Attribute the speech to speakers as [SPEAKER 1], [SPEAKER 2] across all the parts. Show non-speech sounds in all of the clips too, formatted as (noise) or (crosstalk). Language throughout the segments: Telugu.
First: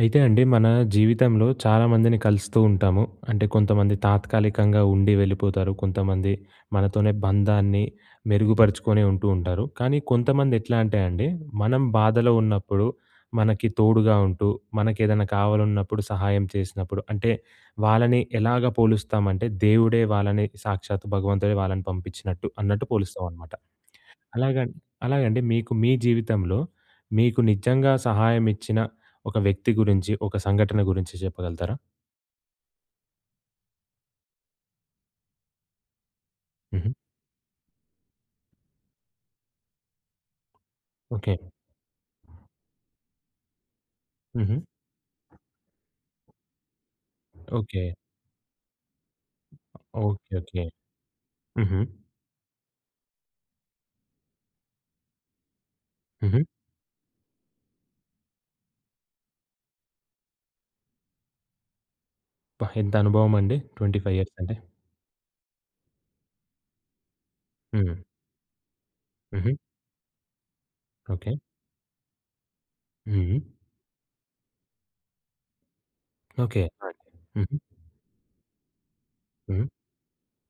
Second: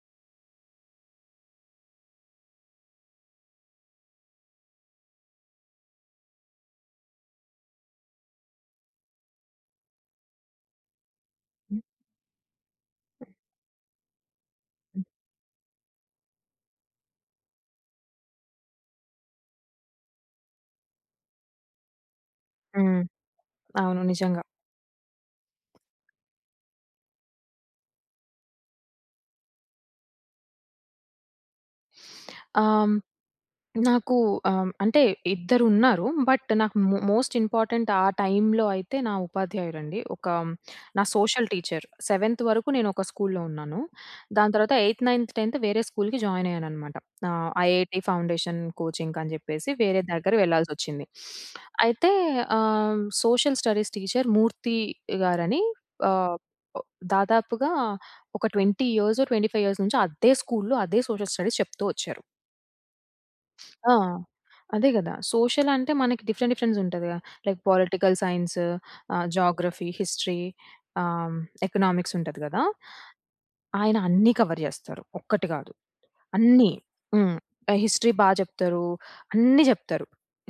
[SPEAKER 1] అయితే అండి మన జీవితంలో చాలామందిని కలుస్తూ ఉంటాము. అంటే కొంతమంది తాత్కాలికంగా ఉండి వెళ్ళిపోతారు. కొంతమంది మనతోనే బంధాన్ని మెరుగుపరుచుకొని ఉంటూ, ఉంటారు. కానీ కొంతమంది ఎట్లా అంటే అండి "మనం బాధలో ఉన్నప్పుడు మనకి తోడుగా ఉంటూ, మనకేదన్నా కావాలన్నప్పుడు సహాయం చేసినప్పుడు, అంటే వాళ్ళని ఎలాగా పోలుస్తామంటే దేవుడే వాళ్ళని సాక్షాత్తు భగవంతుడే వాళ్ళని పంపించినట్టు" అన్నట్టు
[SPEAKER 2] హ్మ్.
[SPEAKER 1] పోలుస్తామనమాట.
[SPEAKER 2] అవును నిజంగా.
[SPEAKER 1] అలాగన్ అలాగండి మీకు మీ జీవితంలో, మీకు నిజంగా సహాయమిచ్చిన ఒక వ్యక్తి గురించి, ఒక సంఘటన గురించి చెప్పగలుగుతారా?
[SPEAKER 2] ఆహ్, హ్మ్. నాకు ఆహ్, హ్మ్. అంటే ఇద్దరున్నారు. బట్ నాకు
[SPEAKER 1] హుహు.
[SPEAKER 2] మో మోస్ట్ ఇంపార్టెంట్ ఆ టైమ్‌లో అయితే నా ఉపాధ్యాయురండి. ఒక నా
[SPEAKER 1] ఓకే.
[SPEAKER 2] సోషల్ టీచర్ సెవెన్త్ వరకు నేను ఒక స్కూల్లో ఉన్నాను. దాని
[SPEAKER 1] హుహు.
[SPEAKER 2] తర్వాత ఎయిథ్, నైన్త్, 10థ్ వేరే స్కూల్‌కి జాయినయ్యాననమాట. ఆహ్,
[SPEAKER 1] ఓకే.
[SPEAKER 2] ఐఐటీ ఫౌండేషన్ కోచింగ్‌కి అని చెప్పేసి, వేరే దగ్గర
[SPEAKER 1] ఓకే. ఓకే.
[SPEAKER 2] వెళ్ళాల్సొచ్చింది.
[SPEAKER 1] హుహు.
[SPEAKER 2] అయితే ఆహ్, సోషల్ స్టడీస్ టీచర్ మూర్తి గారని ఆహ్,
[SPEAKER 1] హుహు.
[SPEAKER 2] ప్ దాదాపుగా ఒక 20,25 నుంచో అద్దే స్కూల్లో అదే సోషల్ స్టడీస్ చెప్తూ వచ్చారు.
[SPEAKER 1] అబ్బ! ఎంత అనుభవమండి,
[SPEAKER 2] (sniffs) ఆ!
[SPEAKER 1] 25 అంటే!
[SPEAKER 2] అదే కదా! సోషలంటే మనకి డిఫరెంట్, డిఫరెంట్స్ ఉంటదిగా! లైక్
[SPEAKER 1] హుహు.
[SPEAKER 2] పొలిటికల్ సైన్సు, ఆహ్,
[SPEAKER 1] హుహు.
[SPEAKER 2] జాగ్రఫీ, హిస్టరీ ఆహ్,
[SPEAKER 1] ఓకే.
[SPEAKER 2] హ్మ్. ఎకనామిక్సుంటది కదా!
[SPEAKER 1] హుహు.
[SPEAKER 2] ఆయన అన్నీ కవర్ చేస్తారు. ఒక్కటి కాదు,
[SPEAKER 1] ఓకే.
[SPEAKER 2] అన్నీ. హ్మ్.
[SPEAKER 1] హుహు.
[SPEAKER 2] ఆహ్, హిస్టరీ బా చెప్తరూ.
[SPEAKER 1] హ్మ్.
[SPEAKER 2] అన్ని చెప్తరు.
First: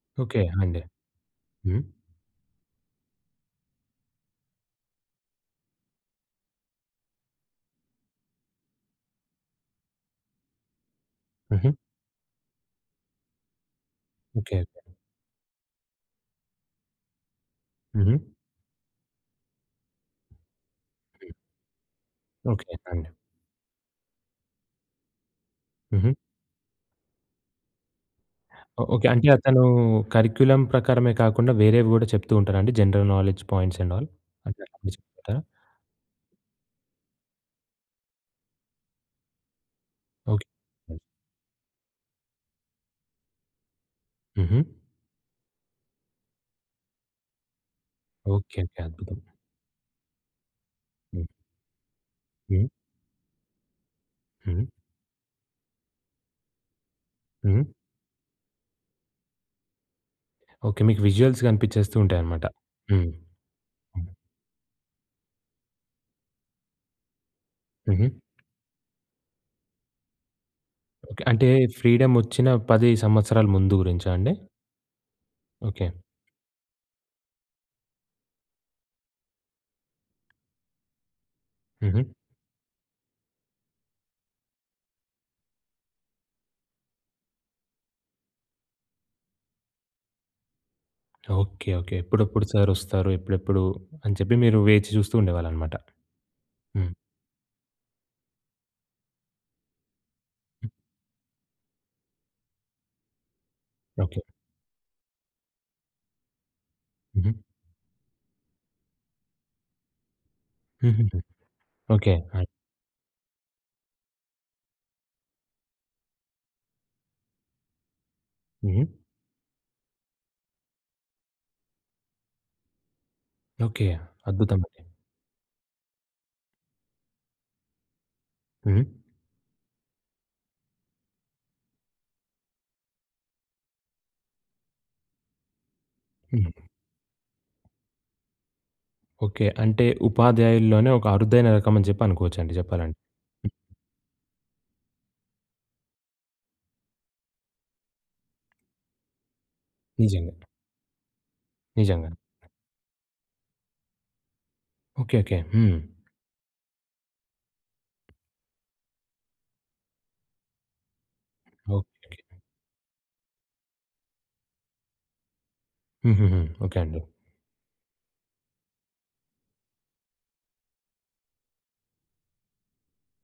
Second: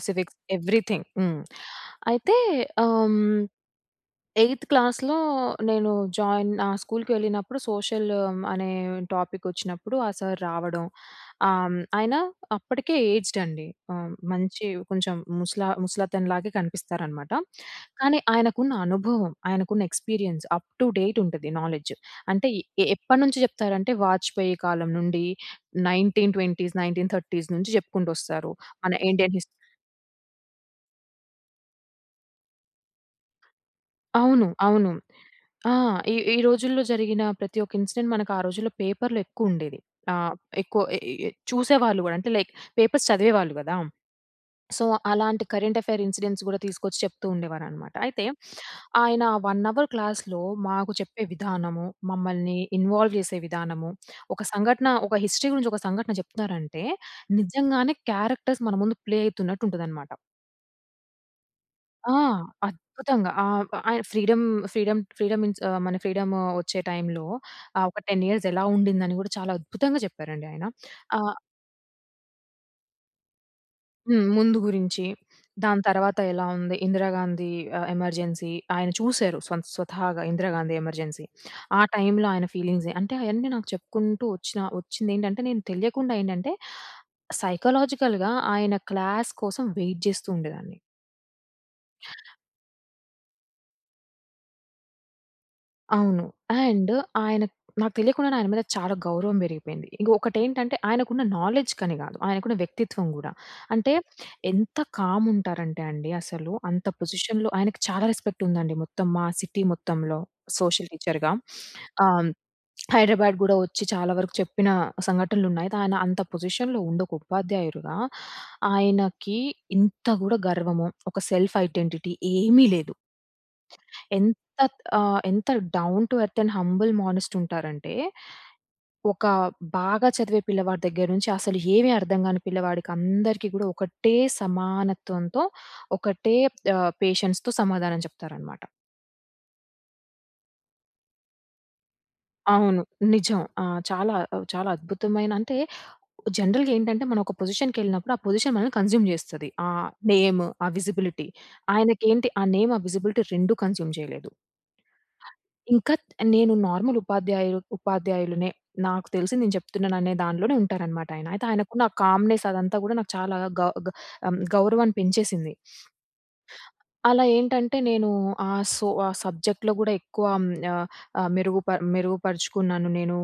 [SPEAKER 2] సివిక్స్
[SPEAKER 1] ఓకే అండి.
[SPEAKER 2] ఎవ్రితింగ్. హ్మ్.
[SPEAKER 1] హ్మ్
[SPEAKER 2] అయితే ఆహ్, హ్మ్. ఎయిత్ క్లాస్‌లో, నేను జోయిన్ ఆహ్, స్కూల్‌కెళ్ళినప్పుడు, సోషలు ఆహ్, అనే టోపికొచ్చినప్పుడు, ఆ సార్ రావడం, ఆహ్,
[SPEAKER 1] హుహు.
[SPEAKER 2] హ్మ్. ఆయన అప్పటికే ఏజ్‌‌డ్ అండి. హ్మ్. మంచి
[SPEAKER 1] ఓకేకే.
[SPEAKER 2] కొంచెం ముసలా ముసలతను లాగే కనిపిస్తారనమాట.
[SPEAKER 1] హుహు.
[SPEAKER 2] కానీ, ఆయనకున్న అనుభవం, ఆయనకున్న ఎక్స్పీరియన్స్, అప్ టు డేట్ ఉంటది నాలెడ్జు. అంటే, ఇ
[SPEAKER 1] ఓకే.
[SPEAKER 2] ఎ
[SPEAKER 1] అండి.
[SPEAKER 2] ఎప్పడినుంచి చెప్తారంటే, 'వాజ్పేయి' కాలం నుండి,
[SPEAKER 1] హుహు.
[SPEAKER 2] 1920స్, 1930స్ నుంచి చెప్పుకుంటొస్తారు. మన
[SPEAKER 1] ఓకే. అంటే
[SPEAKER 2] ఇండియన్ హిస్ట్
[SPEAKER 1] అతను కరిక్యులమ్ ప్రకారమే కాకుండా, వేరేవి కూడా చెప్తూ ఉంటారా అండి? General knowledge points and all.
[SPEAKER 2] అవును.
[SPEAKER 1] అంటే అన్ని
[SPEAKER 2] అవును.
[SPEAKER 1] చెప్తారా?
[SPEAKER 2] ఆ! ఈ ఈ రోజుల్లో జరిగిన ప్రతి ఒక ఇన్సిడెంట్, మనకా రోజుల్లో పేపర్లో ఎక్కువుండేది. ఆహ్, ఎక్కువ
[SPEAKER 1] ఓకే.
[SPEAKER 2] ఎ ఎ ఎ చూసేవాళ్ళు కూడా. అంటే లైక్ పేపర్స్ చదివేవాళ్ళు కదా!
[SPEAKER 1] హుహు.
[SPEAKER 2] సో, అలాంటి కరెంట్ అఫైర్ ఇన్సిడెంట్స్ కూడా తీసుకొచ్చి, చెప్తూ ఉండేవారనమాట. అయితే,
[SPEAKER 1] ఓకేకే. అద్భుతం!
[SPEAKER 2] ఆయన 1 అవర్ క్లాస్‌లో, మాకు
[SPEAKER 1] హ్మ్.
[SPEAKER 2] చెప్పే విధానము, మమ్మల్ని
[SPEAKER 1] హ్మ్.
[SPEAKER 2] ఇన్వాల్వ్ చేసే విధానము, ఒక
[SPEAKER 1] హ్మ్.
[SPEAKER 2] సంఘటన ఒక హిస్టరీ గురించొక సంఘటన చెప్తున్నారంటే,
[SPEAKER 1] హ్మ్.
[SPEAKER 2] నిజంగానే క్యారెక్టర్స్ మన ముందు ప్లే అయితున్నట్టుంటదనమాట.
[SPEAKER 1] ఓకే. మీకు విజుఅల్స్ కనిపించేస్తూ
[SPEAKER 2] ఆ!
[SPEAKER 1] ఉంటాయనమాట. హ్మ్.
[SPEAKER 2] అద్భుతంగా! ఆ! ప ఆయన ఫ్రీడమ్ ఫ్రీడమ్ ఫ్రీడమ్ ఇన్స్ ఆహ్, మన ఫ్రీడమో వచ్చే టైంలో, ఆహ్, ఒక
[SPEAKER 1] హుహు.
[SPEAKER 2] 10 ఇయర్స్ ఎలా ఉండిందని కూడా, చాలా అద్భుతంగా చెప్పారండి ఆయన.
[SPEAKER 1] ఓకే.
[SPEAKER 2] ఆహ్
[SPEAKER 1] అంటే ఫ్రీడమ్ వచ్చిన 10 సంవత్సరాల ముందు గురించా
[SPEAKER 2] హ్మ్.
[SPEAKER 1] అండి?
[SPEAKER 2] ముందు గురించి, దాని
[SPEAKER 1] ఓకే.
[SPEAKER 2] తర్వాత ఎలా ఉంది? 'ఇందిరాగాంధీ' ఆహ్, ఎమర్జెన్సీ ఆయన చూశారు స్వతహాగా 'ఇందిరాగాంధీ' 'ఎమర్జెన్సీ.' ఆ
[SPEAKER 1] హుహు.
[SPEAKER 2] టైంలో ఆయన ఫీలింగ్స్, అంటే, అయన్నీ నాకు చెప్పుకుంటూ వచ్చిన వచ్చిందేంటంటే, నేను తెలియకుండా ఏంటంటే, సైకొలాజికల్‌గా ఆయన క్లాస్ కోసం వెయిట్ జేస్తూ ఉండెదాన్ని.
[SPEAKER 1] ఓకే. ఓకే. ఎప్పుడప్పుడు సర్ వస్తారు. ఎప్పుడెప్పుడు అని చెప్పి, మీరు వేచి చూస్తూ ఉండేవాళ్ళు అనమాట.
[SPEAKER 2] అవును.
[SPEAKER 1] హ్మ్.
[SPEAKER 2] అండ్ ఆయన నాకు తెలియకుండానే ఆయన మీద చాలా గౌరవం బెరిగి‌పోయింది. ఇంక ఒకటి ఏంటంటే, ఆయనకు ఉన్న నాలెడ్జ్ కని కాదు. ఆయనకున్న వ్యక్తిత్వం కూడా. అంటే
[SPEAKER 1] ఓకే.
[SPEAKER 2] ఎంత కామ్ ఉంటారంటే అండి అసలు. అంత
[SPEAKER 1] హుహు.
[SPEAKER 2] పొజిషన్‌లో ఆయనకి చాలా రెస్పెక్ట్ ఉందండి మొత్తం మా సిటీ మొత్తంలో సోషల్
[SPEAKER 1] హుహు‌హు.
[SPEAKER 2] టీచర్‌గా. (sniffs)
[SPEAKER 1] ఓకే.
[SPEAKER 2] ఆహ్,
[SPEAKER 1] ఆ!
[SPEAKER 2] హైదరాబాద్ కూడా వచ్చి చాలా వరకు చెప్పిన సంఘటనలు ఉన్నాయి. కాని అంత పొజిషన్‌లో ఉండొక ఉపాధ్యాయుడిగా,
[SPEAKER 1] హుహు.
[SPEAKER 2] ఆయనకి ఇంత కూడా గర్వము, ఒక సెల్ఫ్ ఐడెంటిటీ ఏమీ లేదు.
[SPEAKER 1] ఓకే.
[SPEAKER 2] ఎంత
[SPEAKER 1] అద్భుతము.
[SPEAKER 2] ఆహ్, ఎంత down to earth and humble మానేస్ట్ ఉంటారంటే,
[SPEAKER 1] హ్మ్.
[SPEAKER 2] ఒక బాగా చదివే పిల్లవాడి దగ్గర నుంచి అసలు ఏమి అర్థం కాని పిల్లవాడికి అందరికి కూడా ఒకటే సమానత్వంతో ఒకటే
[SPEAKER 1] హ్మ్.
[SPEAKER 2] ఆహ్, పేషెన్స్‌తో సమాధానం చెప్తారనమాట.
[SPEAKER 1] ఓకే. అంటే ఉపాధ్యాయుల్లోనే ఒక అరుదైన రకం అని జెప్పి అనుకోవచ్చండి.
[SPEAKER 2] అవును.
[SPEAKER 1] జెప్పాలంటే.
[SPEAKER 2] నిజం. ఆ! చాలా చాలా అద్భుతమైన అంటే, జనరల్‌గా ఏంటంటే మనం ఒక పొజిషన్‌కెళ్ళినప్పుడు. ఆ పొజిషన్ మనల్ని కన్స్యూమ్ జేస్తది. ఆహ్,
[SPEAKER 1] నిజంగా.
[SPEAKER 2] నేమ్ ఆ విజిబిలిటీ. ఆయనకి
[SPEAKER 1] నిజంగా‌నే.
[SPEAKER 2] ఏంటి ఆ నేమ్, ఆ విజిబిలిటీ 2 కన్స్యూమ్ చేయలేదు.
[SPEAKER 1] ఓకే. ఓకే. హ్మ్.
[SPEAKER 2] ఇంకా నేను నార్మల్ ఉపాధ్యాయు ఉపాధ్యాయులనే నాకు తెలిసి నేను చెప్తున్నాను అనే దాన్లోనే ఉంటారు అనమాట ఆయన. అయితే ఆయనకు ఉన్న
[SPEAKER 1] ఓకే.
[SPEAKER 2] కామ్‌నెస్ అదంతా గూడా, నాకు చాలా గ గ ఆమ్, గౌరవాన్ని పెంచేసింది.
[SPEAKER 1] హుహు‌హు. ఓకే.
[SPEAKER 2] (sniffs)
[SPEAKER 1] అండి.
[SPEAKER 2] అలా ఏంటంటే నేను ఆహ్, సో ఆహ్, సబ్జెక్ట్‌లో గూడా ఎక్కువ అమ్ యా ఆహ్, మెరుగుప మెరుగుపరుచుకున్నాను నేను.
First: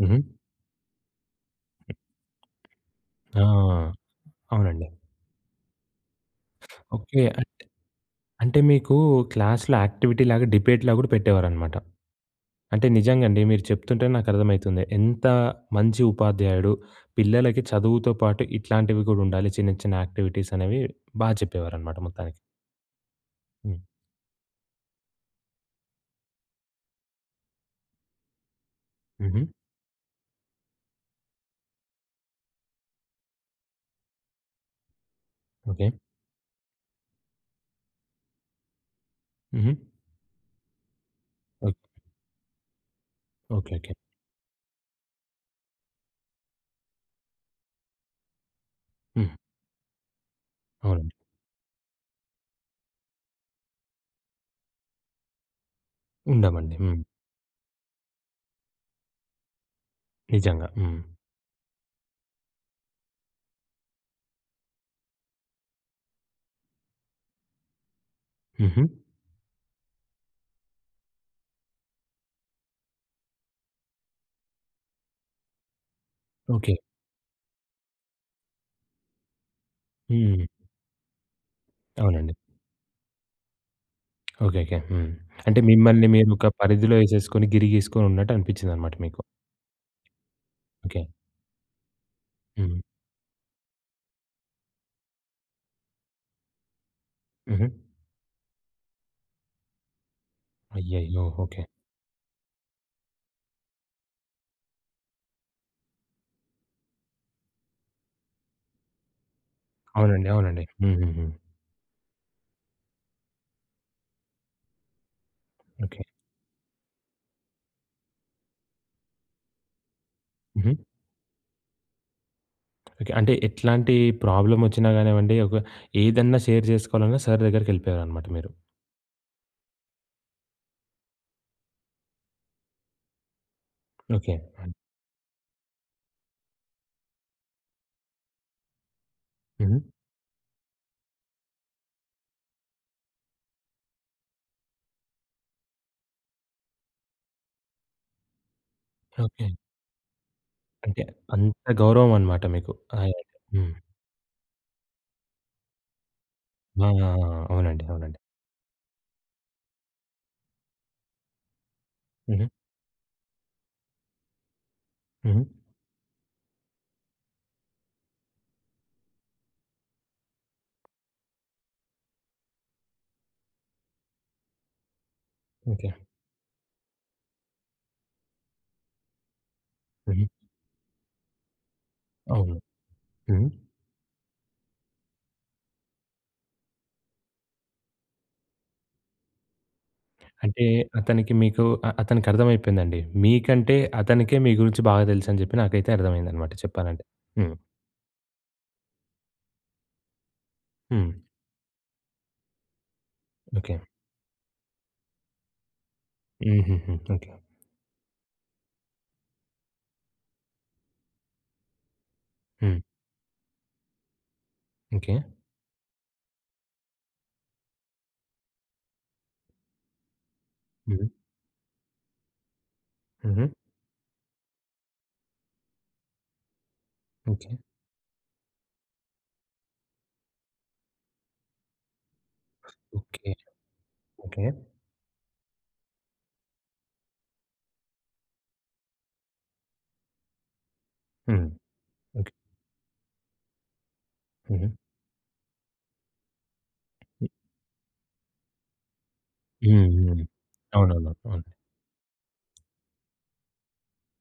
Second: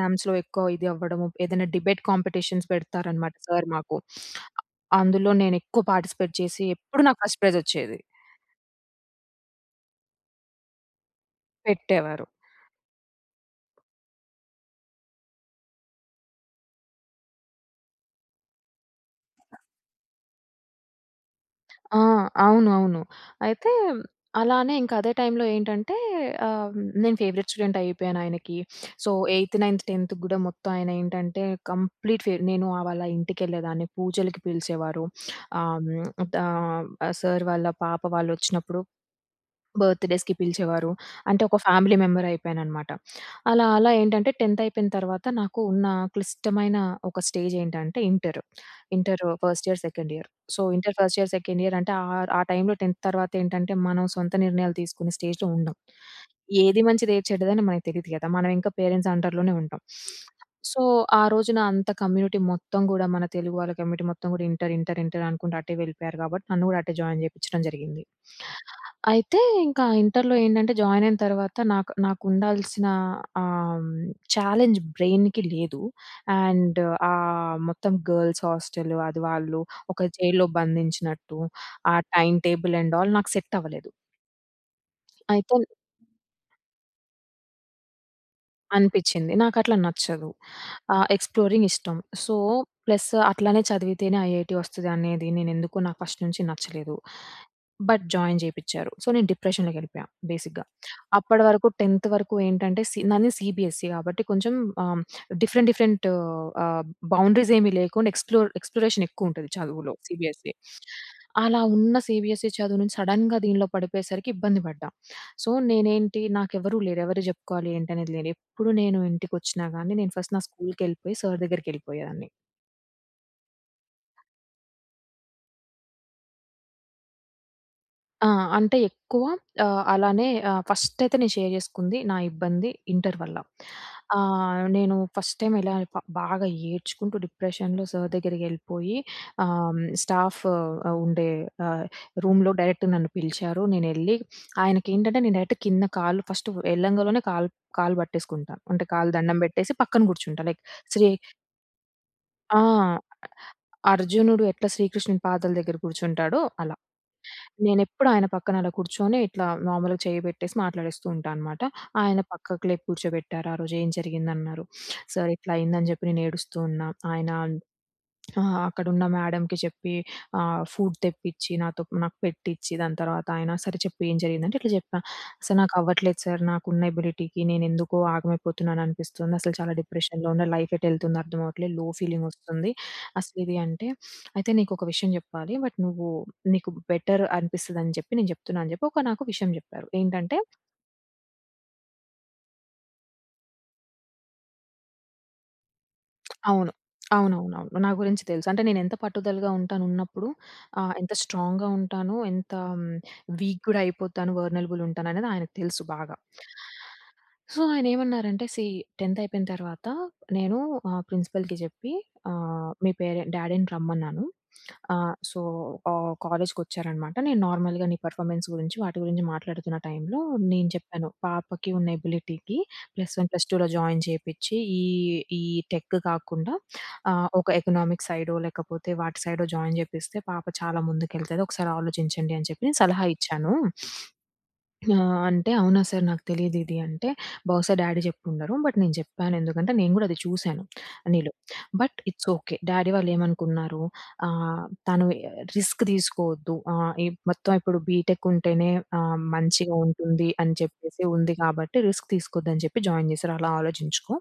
[SPEAKER 1] హుహు.
[SPEAKER 2] ఎక్కువ ఇది అవ్వడము. ఏదైనా డిబేట్ కాంపిటీషన్ పెడతారనమాట.
[SPEAKER 1] ఆ!
[SPEAKER 2] సర్ మాకు. (sniffs)
[SPEAKER 1] అవునండి.
[SPEAKER 2] ఆహ్, అందులో నేను ఎక్కువ పార్టిసిపేట్ చేసి ఎప్పుడు నాకు
[SPEAKER 1] ఓకే.
[SPEAKER 2] ఫస్ట్ ప్రైజ్
[SPEAKER 1] అంటే,
[SPEAKER 2] వచ్చేది.
[SPEAKER 1] అంటే మీకు క్లాస్‌లో యాక్టివిటీలాగా డిబేట్‌లాగా కూడా పెట్టేవారనమాట.
[SPEAKER 2] పెట్టేవారు.
[SPEAKER 1] అంటే నిజంగా అండి. మీరు చెప్తుంటే నాకు అర్థ‌మైతుంది. ఎంత మంచి ఉపాధ్యాయుడు. పిల్లలకి చదువుతో పాటు ఇట్లాంటివి కూడా ఉండాలి. చిన్న చిన్న యాక్టివిటీస్ అనేవి బా చెప్పేవారనమాట
[SPEAKER 2] ఆ!
[SPEAKER 1] మొత్తానికి.
[SPEAKER 2] అవును. అవును. అయితే
[SPEAKER 1] హ్మ్.
[SPEAKER 2] అలానే ఇంక అదే టైంలో ఏంటంటే ఆహ్, నేను ఫేవరెట్ స్టూడెంట్ అయిపోయాను ఆయనకి. (sniffs) సో,
[SPEAKER 1] హుహు.
[SPEAKER 2] ఎయిత్, నైన్త్, 10థ్ గూడా, మొత్తం ఆయన ఏంటంటే కంప్లీట్ ఫే నేను ఆ వాళ్ళ ఇంటికెళ్ళేదాన్ని. పూజలకి పిలిచేవారు. (sniffs)
[SPEAKER 1] ఓకే.
[SPEAKER 2] ఆమ్, దా ఆ సార్ వాళ్ళ పాప వాళ్ళు వచ్చినప్పుడు
[SPEAKER 1] హుహు.
[SPEAKER 2] బర్త్‌డే‌స్‌కి పిలిచేవారు. అంటే ఒక
[SPEAKER 1] ఓహ్!
[SPEAKER 2] Family member అయిపోయాననమాట. అలా
[SPEAKER 1] ఓకే.
[SPEAKER 2] అలా
[SPEAKER 1] ఓకే.
[SPEAKER 2] ఏంటంటే, 10థ్ అయిపోయిన తర్వాత. నాకు నా ఉన్న క్లిష్టమైన ఒక స్టేజ్ ఏంటంటే ఇంటర్. ఇంటరు
[SPEAKER 1] హ్మ్.
[SPEAKER 2] First year, second year. So, inter
[SPEAKER 1] అవును.
[SPEAKER 2] ఫస్ట్ ఇయర్, సెకండ్ ఇయర్ అంటే ఆహ్, ఆ టైమ్‌లో 10థ్ తర్వాత ఏంటంటే, మనం సొంత నిర్ణయాలు తీసుకునే స్టేజ్‌లో ఉండం.
[SPEAKER 1] ఉండమండి.
[SPEAKER 2] ఏది
[SPEAKER 1] హ్మ్.
[SPEAKER 2] మంచిది ఏది చెడ్డది అని మనకు తెలియదు కదా. మనం ఇంకా స్టేజ్‌లో పేరెంట్స్ అండర్‌లోనే ఉంటాం. (sniffs)
[SPEAKER 1] నిజంగా.
[SPEAKER 2] సో,
[SPEAKER 1] హ్మ్.
[SPEAKER 2] ఆ రోజున నా అంత కమ్యూనిటీ మొత్తం గూడా, మన తెలుగు వాళ్ళ కమ్యూనిటీ మొత్తం గూడా ఇంటర్ ఇంటర్ ఇంటర్ అనుకుంట అటే వెళ్ళిపోయారు కాబట్టి. నన్ను గూడా అటే జాయిన్ చేపించడం జరిగింది.
[SPEAKER 1] హుహు.
[SPEAKER 2] అయితే ఇంకా ఇంటర్‌లో ఏంటంటే, జాయిన్ అయిన తర్వాత, నాకు నాకు ఉండాల్సిన ఆహ్, చాలెంజ్ బ్రైన్‌కి లేదు.
[SPEAKER 1] ఓకే.
[SPEAKER 2] అండ్ ఆహ్, మొత్తం గర్ల్స్ హోస్టల్. అది వాళ్ళు ఒక
[SPEAKER 1] హుహు.
[SPEAKER 2] జైల్‌లో బంధించినట్టు. ఆ
[SPEAKER 1] అవునండి.
[SPEAKER 2] టైమ్ టేబుల్ అండ్ ఆ‌ల్ నాకు సెట్ అవ్వలేదు.
[SPEAKER 1] ఓకే. ఓకే. హ్మ్.
[SPEAKER 2] అయితే
[SPEAKER 1] అంటే మిమ్మల్ని మీరు ఒక పరిధిలో ఎసేసుకొని, గిరి గీసుకొని ఉన్నట్టు అనిపించింది అన్నమాట మీకు.
[SPEAKER 2] అనిపించింది. నాకు అట్లా నచ్చదు. ఆహ్,
[SPEAKER 1] ఓకే.
[SPEAKER 2] ఎక్స్‌ప్లోరింగ్ ఇష్టం. సో,
[SPEAKER 1] హ్మ్.
[SPEAKER 2] ప్లసు, అట్లనే చదివితేనే ఐఐటీ వస్తదనేది నేనెందుకొ నాకు ఫస్ట్ నుంచి నచ్చలేదు.
[SPEAKER 1] ఉహూ.
[SPEAKER 2] But, join చేపిచారు. సో, నేను డిప్రెషన్‌లోకేళ్ళిపోయా. బేసిక్‌గా,
[SPEAKER 1] అయ్యయ్యో! ఓకే.
[SPEAKER 2] అప్పటివరకు 10థ్ వరకు ఏంటంటే, సి నాది సీబీఎస్ఈ కాబట్టి, కొంచెం ఆహ్, హ్మ్, డిఫరెంట్ డిఫరెంటు ఆహ్, బౌండరీసెమీ లేకుండా ఎక్స్‌ప్లోర్ ఎక్స్‌ప్లోరేషనేక్కువుంటది చదువులో,
[SPEAKER 1] అవునండి.
[SPEAKER 2] సీబీఎస్ఈ.
[SPEAKER 1] అవునండి. హూహూహూ.
[SPEAKER 2] అలా ఉన్న సీబీఎస్ఈ చదువు నుంచి, సడెన్‌గా దీనిలో పడిపోయేసరికి ఇబ్బంది పడ్డా. So,
[SPEAKER 1] okay.
[SPEAKER 2] నేనేంటి నాకు ఎవరూ లేరు. ఎవరికీ జెప్పుకోవాలి ఏంటనేది లేదు. ఎప్పుడు నేను ఇంటికొచ్చినా గాని, నేను ఫస్ట్ నా
[SPEAKER 1] ఉహూ.
[SPEAKER 2] స్కూల్‌కెళ్ళిపోయి, సర్ దగ్గరికెళ్ళిపోయేదాన్ని.
[SPEAKER 1] ఓకె. అంటే ఎట్లాంటి ప్రాబ్లమ్ వచ్చినా కానివ్వండి, ఒక ఏదైనా షేర్ జెసుకోవాలన్నా సర్ దగ్గరికెళ్ళిపోయేవారు అన్నమాట
[SPEAKER 2] ఆ!
[SPEAKER 1] మీరు.
[SPEAKER 2] అంటే ఎక్కువ ఆహ్, అలానే ఆహ్, ఫస్టయితే నేను షేర్ చేసుకుంది, నా ఇబ్బంది ఇంటర్ వల్ల.
[SPEAKER 1] ఓకే.
[SPEAKER 2] ఆహ్,
[SPEAKER 1] ఆ!
[SPEAKER 2] నేను ఫస్ట్ టైం ఎలా ప బాగా ఏడ్చుకుంటూ, డిప్రెషన్‌లో సర్ దగ్గరికెళ్ళిపోయి
[SPEAKER 1] ఉహూ.
[SPEAKER 2] ఆహ్, స్టాఫు ఆ ఉండే ఆహ్, రూమ్‌లో డైరెక్ట్‌ నన్ను పిలిచారు. నేనేళ్ళి ఆయనకకెంటంటే, నేను డైరెక్ట్ కింద కాళ్ళు, ఫస్టు ఎల్లంగలోనే కాళ్ కాళ్ళు పట్టేసుకుంటా. అంటే కాళ్ళు దండం
[SPEAKER 1] ఓకే.
[SPEAKER 2] బేట్టేసి పక్కన కూర్చుంటా. లైక్
[SPEAKER 1] అంటే,
[SPEAKER 2] శ్రీ
[SPEAKER 1] అంత గౌరవం అన్నమాట
[SPEAKER 2] ఆ!
[SPEAKER 1] మీకు ఆయనంటే. హ్మ్.
[SPEAKER 2] అర్జునుడు ఎట్లా శ్రీకృష్ణుని పాదాల దగ్గర కూర్చుంటాడో అలా.
[SPEAKER 1] ఆ! ఆ! అవునండి.
[SPEAKER 2] నేనెప్పుడూ
[SPEAKER 1] అవునండి.
[SPEAKER 2] ఆయన పక్కన అలా కూర్చొని, ఇట్లా మామూలుగా చెయ్యి పెట్టేసి మాట్లాడేస్తూంటా అనమాట. ఆయన
[SPEAKER 1] ఉహూ.
[SPEAKER 2] పక్కకు లేపి కూర్చోబెట్టారు. ఆ రోజు, "ఏం జరిగింది," అన్నారు. (sniffs) సర్
[SPEAKER 1] ఉహూ.
[SPEAKER 2] ఇట్లా అయిందని చెప్పి నేను ఏడుస్తూ ఉన్నా. ఆయన అన్ ఆహ్, అక్కడున్న మ్యాడమ్‌కి చెప్పి ఆహ్, ఫుడ్ తెప్పిచ్చి, నాతో నాకు పెట్టిచ్చి, దాని తర్వాత అయన, "సరే చెప్పి ఏం జరిగిందంటే?" ఇట్లా చెప్పా, సర్ నాకు
[SPEAKER 1] ఓకే.
[SPEAKER 2] అవ్వట్లేదు సర్, నాకున్న ఎబిలిటీకి నేనేందుకొ ఆగమైపోతున్నాను అనిపిస్తుంది. అసలు చాలా
[SPEAKER 1] హ్మ్.
[SPEAKER 2] డిప్రెషన్‌లో ఉన్న, లైఫ్ ఎటేళ్తుందో అర్థమవ్వట్లేదు. లో
[SPEAKER 1] అవును.
[SPEAKER 2] ఫీలింగోస్తుంది. అసలు
[SPEAKER 1] హ్మ్.
[SPEAKER 2] ఇది అంటే. (sniffs) "అయితే నీకొక విషయం చెప్పాలి. బట్ నువ్వు నీకు బెటర్, అనిపిస్తది అని చెప్పి నేను చెప్తున్నాను" అని చెప్పి ఒక నాకు ఒక విషయం జెప్పారు. ఏంటంటే
[SPEAKER 1] అంటే, అతనికి మీకు అ అతనికర్థమైపోయిందండి. మీకంటే, అతనికే మీ గురించి బాగా తెలుసు అని చెప్పి నాకైతే అర్థమైందనమాట
[SPEAKER 2] అవును.
[SPEAKER 1] చెప్పాలంటే. హ్మ్.
[SPEAKER 2] అవునవునవును. నా గురించి తెలుసు. అంటే, నేను ఎంత పట్టుదలగా ఉంటాను ఉన్నప్పుడు, ఆహ్, ఎంత
[SPEAKER 1] హ్మ్.
[SPEAKER 2] స్ట్రాంగ్‌గా ఉంటాను, ఎంత హ్మ్, వీక్
[SPEAKER 1] ఓకే.
[SPEAKER 2] గూడైపోతాను, వల్నరబుల్ ఉంటాననేది ఆయనకి తెలుసు బాగా.
[SPEAKER 1] హూహూహూ. ఓకే.
[SPEAKER 2] సో, ఆయన ఏమన్నారంటే, "సీ, 10థ్ అయిపోయిన తర్వాత, నేను మా ప్రిన్సిపల్‌కి జెప్పి ఆహ్,
[SPEAKER 1] హ్మ్.
[SPEAKER 2] మీ పేరెంట్ డ్యాడీని రమ్మన్నాను.
[SPEAKER 1] ఓకే.
[SPEAKER 2] ఆహ్, సో, ఆహ్, కాలేజ్‌కొచ్చారనమాట నేను నార్మల్‌గా నీ పెర్ఫార్మెన్స్ గురించి, వాటి గురించి మాట్లాడుతున్న టైమ్‌లో నేను
[SPEAKER 1] హ్మ్.
[SPEAKER 2] చెప్పాను, 'పాపకి ఉన్న ఎబిలిటీకి ప్లస్ 1,
[SPEAKER 1] ఉహూ.
[SPEAKER 2] ప్లస్ 2లో జాయిన్ జెపిచ్చి ఈ ఈ టెకు కాకుండా ఆహ్, ఒక
[SPEAKER 1] ఓకే.
[SPEAKER 2] ఎకనామిక్స్ సైడో, లేకపోతే వాటి సైడో, జాయిన్ జెపిస్తే పాప చాలా ముందుకెళ్తది. ఒకసారి ఆలోచించండి అని చెప్పి' నేను సలహా
[SPEAKER 1] ఓకే.
[SPEAKER 2] ఇచ్చాను."
[SPEAKER 1] ఓకే.
[SPEAKER 2] (sniffs) ఆహ్, అంటే, అవునా సర్! నాకు తెలీదిది అంటే, బహుశా డ్యాడీ చెప్పుండరు. బట్ నేను జెప్పాను ఎందుకంటే నేను కూడా అది చూసాను నీలో.
[SPEAKER 1] హ్మ్.
[SPEAKER 2] But it's
[SPEAKER 1] okay.
[SPEAKER 2] Okay. Daddy వాళ్ళు ఏమనుకున్నారు ఆహ్,
[SPEAKER 1] ఉహూ.
[SPEAKER 2] తను ఆహ్, రిస్క్ తీసుకోవద్దు! ఆహ్, ఈ మొత్తం ఇప్పుడు బీటెక్ ఉంటేనే ఆహ్, మంచిగా
[SPEAKER 1] హ్మ్. హ్మ్.
[SPEAKER 2] ఉంటుంది అని చెప్పేసి
[SPEAKER 1] అవునవును.
[SPEAKER 2] ఉంది.
[SPEAKER 1] అవును.
[SPEAKER 2] కాబట్టి, రిస్క్ తీసుకోవద్దని జెప్పి జాయిన్ చేసారు అలా ఆలోచించుకో.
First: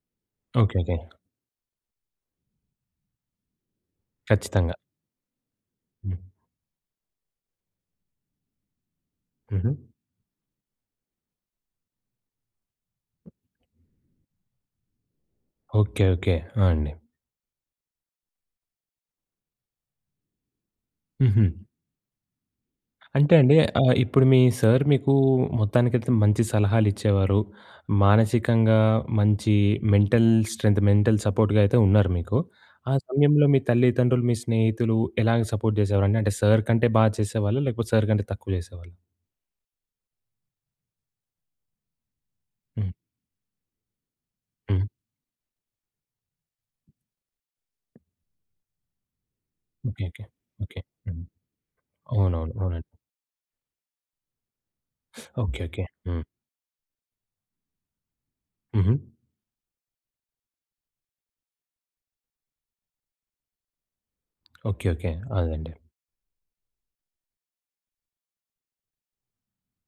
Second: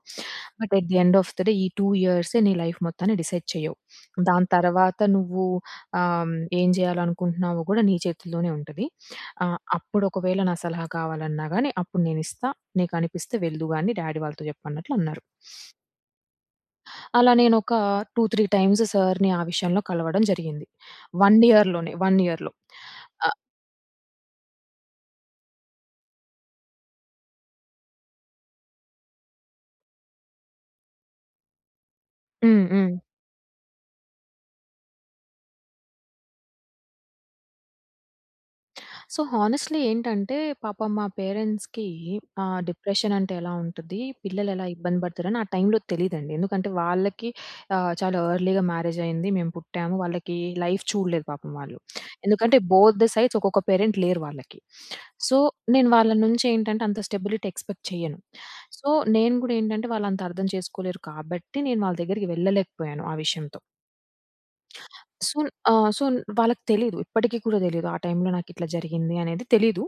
[SPEAKER 2] But,
[SPEAKER 1] okay.
[SPEAKER 2] At
[SPEAKER 1] okay.
[SPEAKER 2] The end of the day ఈ 2 ఇయర్స్‌యే నీ లైఫ్ మొత్తాన్ని డిసైడ్ చేయవు. దాని
[SPEAKER 1] ఖచ్చితంగా.
[SPEAKER 2] తర్వాత నువ్వు ఆహ్,
[SPEAKER 1] హ్మ్.
[SPEAKER 2] హ్మ్, ఏం చేయాలనుకుంటున్నావో కూడా నీ చేతుల్లోనే ఉంటది. ఆహ్,
[SPEAKER 1] ఉహూ.
[SPEAKER 2] అప్పుడు ఒకవేళ నా సలహా కావాలన్నా గాని అప్పుడు నేనిస్తా. నీకు అనిపిస్తే వెల్దుగాని డ్యాడీ వాళ్ళతో చెప్పు" అన్నట్లు అన్నారు.
[SPEAKER 1] ఓకే. ఓకే. ఆ! అండి.
[SPEAKER 2] అలా నేను ఒక 2, 3 టైమ్స్ సర్‌ని ఆ విషయంలో కలవడం జరిగింది. 1
[SPEAKER 1] ఉహూ.
[SPEAKER 2] ఇయర్‌లోనే, 1 ఇయర్‌లో. ఆ
[SPEAKER 1] అంటే అండి ఆహ్, ఇప్పుడు మీ సర్ మీకు మొత్తానికైతే మంచి సలహాలు ఇచ్చేవారు. మానసికంగా మంచి మెంటల్ స్ట్రెంత్, మెంటల్ సపోర్ట్‌గా అయితే ఉన్నారు మీకు.
[SPEAKER 2] హ్మ్.
[SPEAKER 1] ఆ
[SPEAKER 2] హ్మ్.
[SPEAKER 1] సమయంలో మీ తల్లిదండ్రులు, మీ స్నేహితులు, ఎలాగ సపోర్ట్ చేసేవారండి? అంటే, సర్ కంటే బాగా చేసేవాళ్ళా? లేకపోతే సర్ కంటే తక్కువ చేసేవాళ్ళా?
[SPEAKER 2] సో, హానెస్ట్‌లి ఏంటంటే, పాపం మా పేరెంట్స్‌కి, ఆహ్,
[SPEAKER 1] హ్మ్.
[SPEAKER 2] డిప్రెషన్ అంటే ఎలా ఉంటది, పిల్లలు ఎలా
[SPEAKER 1] హ్మ్.
[SPEAKER 2] ఇబ్బంది పడతారని ఆ టైంలో తెలీదండి. ఎందుకంటే వాళ్ళకి ఆహ్, చాలా ఎర్లీగా మ్యారేజైయింది. మేము పుట్టాము,
[SPEAKER 1] ఓకే. ఓకే.
[SPEAKER 2] వాళ్ళకి
[SPEAKER 1] ఓకే.
[SPEAKER 2] లైఫ్
[SPEAKER 1] హ్మ్.
[SPEAKER 2] చూడలేదు పాపం వాళ్ళు.
[SPEAKER 1] అవునవును.
[SPEAKER 2] ఎందుకంటే,
[SPEAKER 1] అవును
[SPEAKER 2] బోత్ ద సైడ్స్ ఒక్కొక్క పేరెంట్ లేరు వాళ్ళకి.
[SPEAKER 1] (sucks teeth)
[SPEAKER 2] So,
[SPEAKER 1] okay. ఓకే.
[SPEAKER 2] నేను వాళ్ళ
[SPEAKER 1] హ్మ్.
[SPEAKER 2] నుంచి ఏంటంటే, అంత స్టెబిలిటీ ఎక్స్‌పెక్ట్ చేయను. సో,
[SPEAKER 1] ఉహూ.
[SPEAKER 2] నేను గూడా ఏంటంటే వాళ్ళు అంత అర్థం చేసుకోలేరు కాబట్టి, నేను వాళ్ళ దగ్గరికి వెళ్ళలేకపోయాను ఆ విషయంతో.
[SPEAKER 1] ఓకే. ఓకే.
[SPEAKER 2] సూన్
[SPEAKER 1] అదెండి.
[SPEAKER 2] ఆహ్, సూన్ వాళ్ళకి తెలీదు. ఇప్పటికి కూడా దెలీదు ఆ టైమ్‌లో నాకు ఇట్ల జరిగింది అనేది తెలీదు.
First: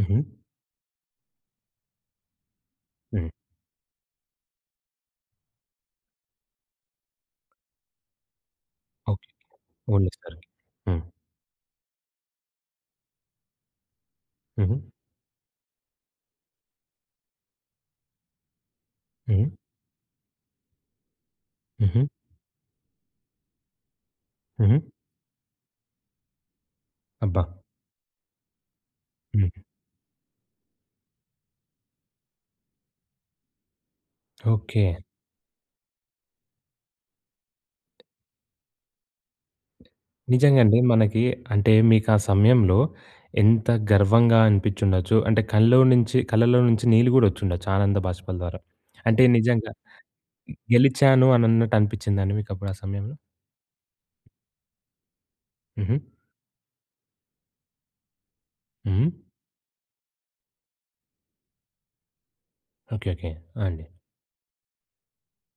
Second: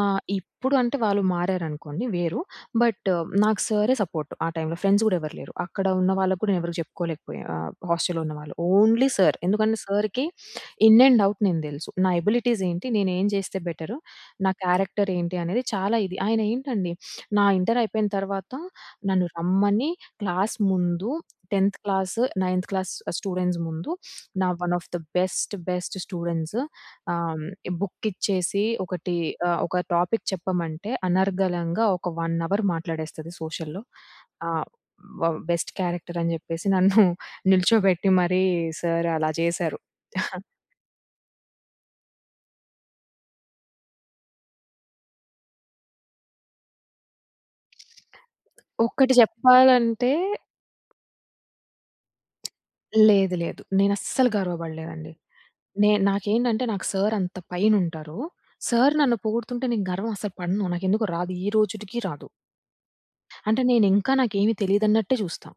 [SPEAKER 1] హుహు.
[SPEAKER 2] ఇప్పుడు అంటే వాళ్ళు మారారనుకోండి వేరు. బట్
[SPEAKER 1] హ్మ్.
[SPEAKER 2] నాకు సారే సపోర్ట్. ఆ టైమ్‌లో. ఫ్రెండ్స్ గూడా ఎవరు లేరు. అక్కడ ఉన్న వాళ్ళకి కూడా నేనెవరికి జెప్పుకోలేకపోయా ఆహ్, హాస్టల్లో ఉన్నవాళ్ళు. Only
[SPEAKER 1] okay.
[SPEAKER 2] సార్. ఎందుకంటే
[SPEAKER 1] ఓన్లీ
[SPEAKER 2] సార్‌కి
[SPEAKER 1] సార్‌కీ.
[SPEAKER 2] ఇన్
[SPEAKER 1] హ్మ్.
[SPEAKER 2] అండ్ ఔట్ నేను దెలుసు. నా ఎబిలిటీస్ ఏంటి? నేను ఏం చేస్తే బెటర్? నా
[SPEAKER 1] హుహు.
[SPEAKER 2] క్యారెక్టర్ ఏంటి? అనేది చాలా ఇది. ఆయన ఏంటండి (sniffs) నా ఇంటర్ అయిపోయిన తర్వాత నన్ను
[SPEAKER 1] హ్మ్.
[SPEAKER 2] రమ్మని క్లాస్ ముందు 10థ్
[SPEAKER 1] హుహు.
[SPEAKER 2] క్లాస్, నైన్త్ క్లాస్ ఆహ్, స్టూడెంట్స్ ముందు నా ఒన్
[SPEAKER 1] హుహు.
[SPEAKER 2] Of the best, best students. ఆహ్,
[SPEAKER 1] అబ్బ!
[SPEAKER 2] ఈ బుక్ ఇచ్చేసి ఒకటి ఆహ్,
[SPEAKER 1] హుహు.
[SPEAKER 2] ఒక టాపిక్ చెప్పమంటే అనర్గళంగా ఒక వన్ అవర్ మాట్లాడేస్తది సోషల్‌ల్లో. ఆహ్,
[SPEAKER 1] ఓకే.
[SPEAKER 2] బ బెస్ట్ క్యారెక్టర్ అని జెప్పేసి నన్ను (chuckles) నిల్చోబెట్టి మరి సార్ అలా జెసారు. (chuckles)
[SPEAKER 1] నిజంగండి. మనకి అంటే మీకు ఆ సమయంలో ఎంత గర్వంగా అనిపించి ఉండొచ్చు. అంటే కళ్ళో నుంచి కళ్ళలో నుంచి నీళ్ళు గూడా ఒచ్చిండచ్చు, ఆనంద భాష్పాల ద్వారా.
[SPEAKER 2] ఒక్కటి
[SPEAKER 1] అంటే నిజంగా
[SPEAKER 2] జెప్పాలంటే
[SPEAKER 1] గెలిచాను అని అన్నట్టు అనిపించిందా అండి మీకు అప్పుడు ఆ సమయంలో?
[SPEAKER 2] లేదు లేదు. నేను అస్సలు గర్వబడలేదండి. నే
[SPEAKER 1] హుహు.
[SPEAKER 2] నాకేంటంటే నాకు సార్ అంత పైన ఉంటారు. సార్
[SPEAKER 1] హ్మ్.
[SPEAKER 2] నన్ను పొగుడుతుంటే నేను గర్వం అసలు పడను. నాకు ఎందుకొ రాదు, ఈ రోజుటికి రాదు.
[SPEAKER 1] ఓకే. ఓకే.
[SPEAKER 2] అంటే
[SPEAKER 1] ఆ! అండి.
[SPEAKER 2] నేను ఇంకా, నాకేమి తెలీదన్నట్టే జూస్తా.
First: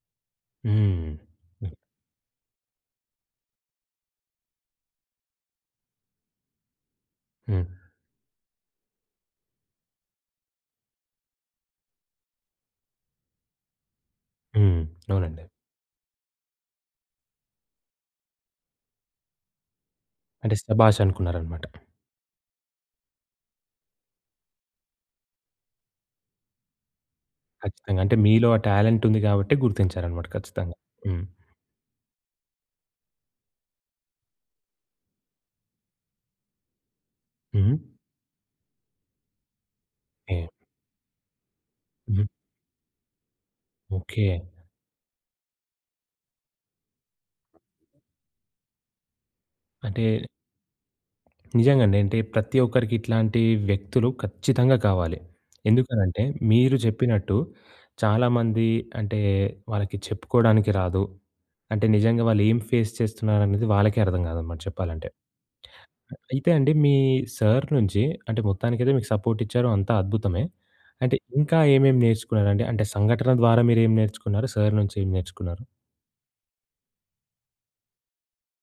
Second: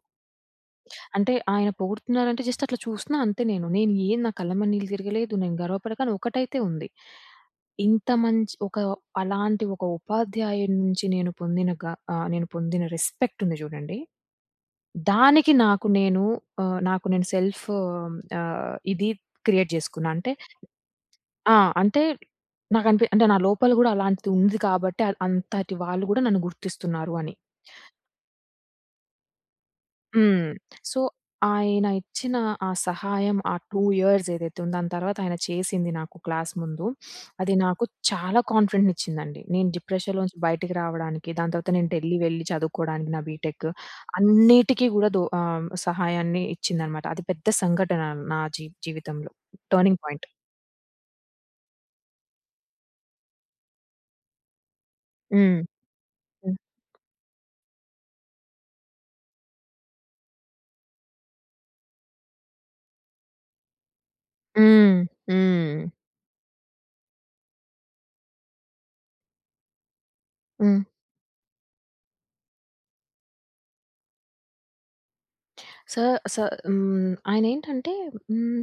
[SPEAKER 1] హ్మ్.
[SPEAKER 2] అంటే ఆయన
[SPEAKER 1] హ్మ్.
[SPEAKER 2] పొగుడుతున్నారంటే జస్ట్ అట్ల చూస్తున్నా అంతే నేను. నేను ఏ నా కళ్ళమ్మ నీళ్ళు తిరగలేదు. నేను గర్వపడక కాని ఒకటైతే ఉంది.
[SPEAKER 1] హ్మ్.
[SPEAKER 2] ఇంత మంచి ఒక అలాంటి ఒక ఉపాధ్యాయుడ్నుంచి నేను పొందిన గ ఆహ్, నేను పొందిన రెస్పెక్ట్ ఉంది జూడండి.
[SPEAKER 1] హ్మ్. అవునండి.
[SPEAKER 2] దానికి నాకు నేను ఆహ్, నాకు నేను సెల్ఫ్ ఆహ్, ఇది క్రియేట్ జెసుకున్నా. అంటే
[SPEAKER 1] అంటే సభాష్!
[SPEAKER 2] ఆ!
[SPEAKER 1] అనుకున్నారన్నమాట.
[SPEAKER 2] అంటే నాకనిపి అంటే నా లోపల గూడా అలాంటిది ఉంది కాబట్టి ఆద్ అంతటి వాళ్ళు గూడా నన్ను గుర్తిస్తున్నారు అని.
[SPEAKER 1] ఖచ్చితంగా. అంటే మీలో ఆ టాలెంట్ ఉంది గాబట్టే గుర్తించారన్నమాట.
[SPEAKER 2] హ్మ్.
[SPEAKER 1] ఖచ్చితంగా.
[SPEAKER 2] సో,
[SPEAKER 1] హ్మ్.
[SPEAKER 2] ఆయన ఇచ్చిన ఆ సహాయం, ఆ 2 ఇయర్స్ ఏదైతే ఉందో దాని తర్వాత ఆయన చేసింది నాకు క్లాస్ ముందు, అది
[SPEAKER 1] హుహు.
[SPEAKER 2] నాకు చాలా కాన్ఫిడెంట్‌ని ఇచ్చిందండి. నేను డిప్రెషన్‌లో నుంచి
[SPEAKER 1] ఏహ్!
[SPEAKER 2] బయటికి రావడానికి, దాని తర్వాత నేను ఢిల్లీ
[SPEAKER 1] హ్మ్.
[SPEAKER 2] వెళ్ళి చదువుకోడానికి నా బీటెక్
[SPEAKER 1] ఓకే.
[SPEAKER 2] అన్నిటికీ గూడా దూ ఆహ్, సహాయాన్ని ఇచ్చిందనమాట. అది పెద్ద సంఘటన నా జీ జీవితంలో. టర్నింగ్
[SPEAKER 1] అంటే
[SPEAKER 2] పాయింట్.
[SPEAKER 1] నిజంగా అండి. అంటే ప్రతి ఒక్కరికి ఇట్లాంటి వ్యక్తులు ఖచ్చితంగా కావాలి.
[SPEAKER 2] హ్మ్.
[SPEAKER 1] ఎందుకనంటే
[SPEAKER 2] హ్మ్.
[SPEAKER 1] మీరు జెప్పినట్టు చాలామంది అంటే వాళ్ళకి చెప్పుకోడానికి రాదు. అంటే నిజంగా వాళ్ళు ఏం ఫేస్ చేస్తున్నారనేది వాళ్ళకే అర్థం గాదన్నమాట
[SPEAKER 2] హ్మ్.
[SPEAKER 1] చెప్పాలంటే.
[SPEAKER 2] హ్మ్.
[SPEAKER 1] అ అయితే అండి మీ సార్ నుంచి అంటే, మొత్తానికైతే మీకు సపోర్ట్ ఇచ్చారు. అంతా అద్భుతమే.
[SPEAKER 2] హ్మ్.
[SPEAKER 1] అంటే ఇంకా ఏమేం నేర్చుకున్నారండి. అంటే సంఘటన ద్వారా మీరేం నేర్చుకున్నారు? సార్ నుంచి ఏం నేర్చుకున్నారు?
[SPEAKER 2] సా సా హ్మ్. ఆయనేంటంటే హ్మ్.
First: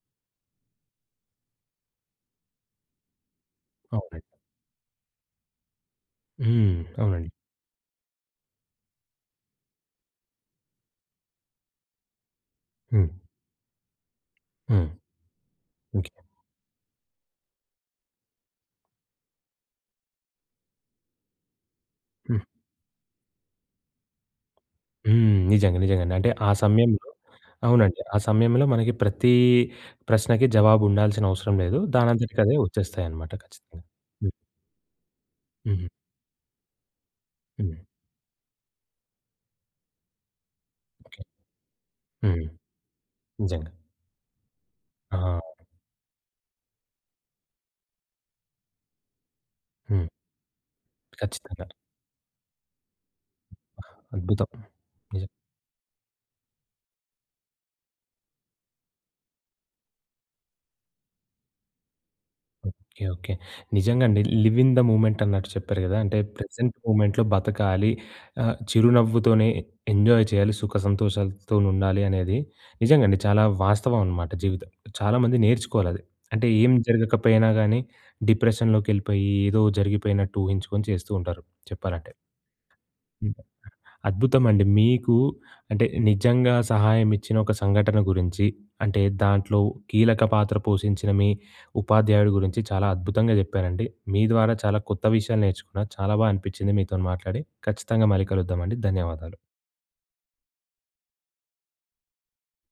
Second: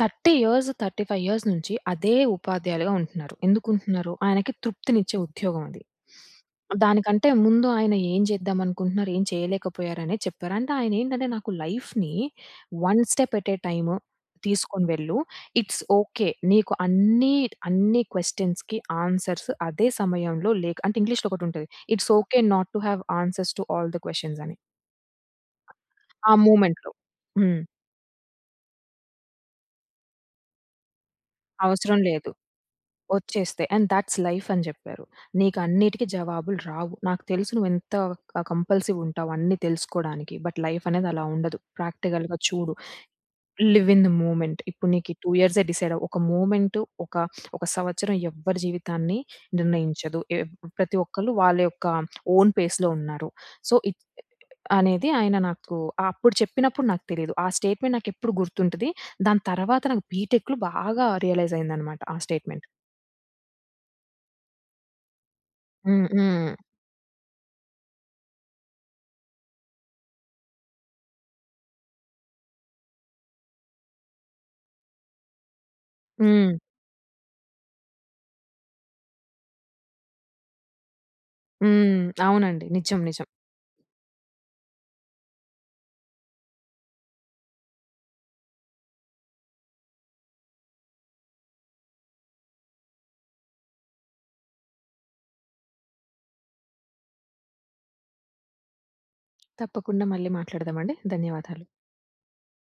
[SPEAKER 2] 30 ఇయర్స్, 35 ఇయర్స్ నుంచి అదే ఉపాధ్యాయులుగా ఉంటున్నారు. ఎందుకు ఉంటున్నారు?
[SPEAKER 1] అవునండి.
[SPEAKER 2] ఆయనకి తృప్తినిచ్చే ఉద్యోగం అది.
[SPEAKER 1] హ్మ్.
[SPEAKER 2] దానికంటే
[SPEAKER 1] అవునండి.
[SPEAKER 2] ముందు ఆయన ఏం జెద్దాం అనుకుంటున్నారు. ఏం చేయలేకపోయారు అనేది చెప్పారు. అంటే ఆయన ఏంటంటే నాకు లైఫ్‌ని 'వన్
[SPEAKER 1] హ్మ్.
[SPEAKER 2] స్టెప్ ఎట్ ఏ టైమ్' తీసుకొని
[SPEAKER 1] హ్మ్.
[SPEAKER 2] వెళ్ళు. It's
[SPEAKER 1] okay.
[SPEAKER 2] ఓకే. నీకు అన్నీ, అన్ని క్వెషన్స్‌కి ఆన్సర్స్ అదే సమయంలో లేక అంటే ఇంగ్లీష్‌లో ఒకటి ఉంటుంది. 'ఇట్స్ ఓకే
[SPEAKER 1] హ్మ్.
[SPEAKER 2] Not to have answers to all the questions' అని.
[SPEAKER 1] హ్మ్. నిజంగా నిజంగా అండి. అంటే
[SPEAKER 2] ఆ
[SPEAKER 1] ఆ
[SPEAKER 2] మూమెంట్‌లో.
[SPEAKER 1] సమయంలో
[SPEAKER 2] హ్మ్.
[SPEAKER 1] అవునండి. ఆ సమయంలో మనకి ప్రతి ప్రశ్నకి జవాబు ఉండాల్సిన అవసరం లేదు.
[SPEAKER 2] అవసరం లేదు.
[SPEAKER 1] దానంతటికి అదే ఒచ్చేస్తాయన్నమాట
[SPEAKER 2] ఒచ్చేస్తే
[SPEAKER 1] ఖచ్చితంగా.
[SPEAKER 2] "అండ్ దట్స్
[SPEAKER 1] హ్మ్.
[SPEAKER 2] లైఫ్" అని జెప్పారు.
[SPEAKER 1] హుహు.
[SPEAKER 2] "నీకన్నిటికి జవాబులు రావు. నాకు తెలుసు నువ్వు
[SPEAKER 1] హ్మ్.
[SPEAKER 2] ఎంత క కంపల్సివ్ ఉంటావు. అన్ని తెలుసుకోవడానికి. బట్ లైఫ్ అనేది
[SPEAKER 1] ఓకే.
[SPEAKER 2] అలా ఉండదు. ప్రాక్టికల్‌గా
[SPEAKER 1] హ్మ్.
[SPEAKER 2] చూడు.
[SPEAKER 1] నిజంగా.
[SPEAKER 2] Live in the movement. ఇప్పుడు నీకీ 2
[SPEAKER 1] ఆ!
[SPEAKER 2] ఇయర్సె డిసైడ్ అవ్వు. ఒక మూవ్మెంటు, ఒక ఒక సంవత్సరం ఎవ్వరి జీవితాన్ని
[SPEAKER 1] హ్మ్.
[SPEAKER 2] నిర్ణయించదు. ఏప్ ప్రతి ఒక్కళ్ళు వాళ్ళ
[SPEAKER 1] ఖచ్చితంగాను.
[SPEAKER 2] యొక్క ఓన్ ఫేస్‌లో ఉన్నారు." సో ఇప్
[SPEAKER 1] అద్భుతం.
[SPEAKER 2] అనేది
[SPEAKER 1] నిజం.
[SPEAKER 2] ఆయన నాకు అప్పుడు చెప్పినప్పుడు నాకు తెలీదు. ఆ స్టేట్మెంట్ నాకు ఎప్పుడు గుర్తుంటది. దాని తర్వాత నాకు బిటెక్‌లో బాగా రియలైజ్ అయింది అన్నమాట. ఆ స్టేట్మెంట్.
[SPEAKER 1] Okay okay. నిజంగా అండి. 'లివ్ ఇన్ ద మూమెంట్' అన్నట్టు చెప్పారు గదా!
[SPEAKER 2] హ్మ్.
[SPEAKER 1] అంటే
[SPEAKER 2] హ్మ్.
[SPEAKER 1] ప్రెజెంట్ మూమెంట్‌లో బతకాలి. ఆహ్, చిరునవ్వుతోనే ఎంజాయ్ చేయాలి. సుఖసంతోషాలతోనుండాలి అనేది నిజంగా అండి. చాలా వాస్తవం అనమాట. జీవితం చాలామంది నేర్చుకోవాలి అది. అంటే
[SPEAKER 2] హ్మ్.
[SPEAKER 1] ఏం జరగకపోయినా గానీ డిప్రెషన్‌లోకెళ్ళిపోయి ఏదో జరిగిపోయినట్టు ఊహించుకొని చేస్తూ ఉంటారు.
[SPEAKER 2] హ్మ్.
[SPEAKER 1] చెప్పాలంటే.
[SPEAKER 2] అవునండి. నిజం నిజం.
[SPEAKER 1] హ్మ్. అద్భుతమండి. మీకు అంటే నిజంగా సహాయం ఇచ్చిన ఒక సంఘటన గురించి అంటే, దాంట్లో కీలక పాత్ర పోషించిన మీ ఉపాధ్యాయుడి గురించి చాలా అద్భుతంగా జెప్పారండి. మీ ద్వారా చాలా కొత్త విషయాలు నేర్చుకున్నా. చాలా బా అనిపించింది మీతోని మాట్లాడి. ఖచ్చితంగా మళ్ళీ కలుద్దామండి. ధన్యవాదాలు.
[SPEAKER 2] తప్పకుండా మళ్ళీ మాట్లాడదామండి. ధన్యవాదాలు.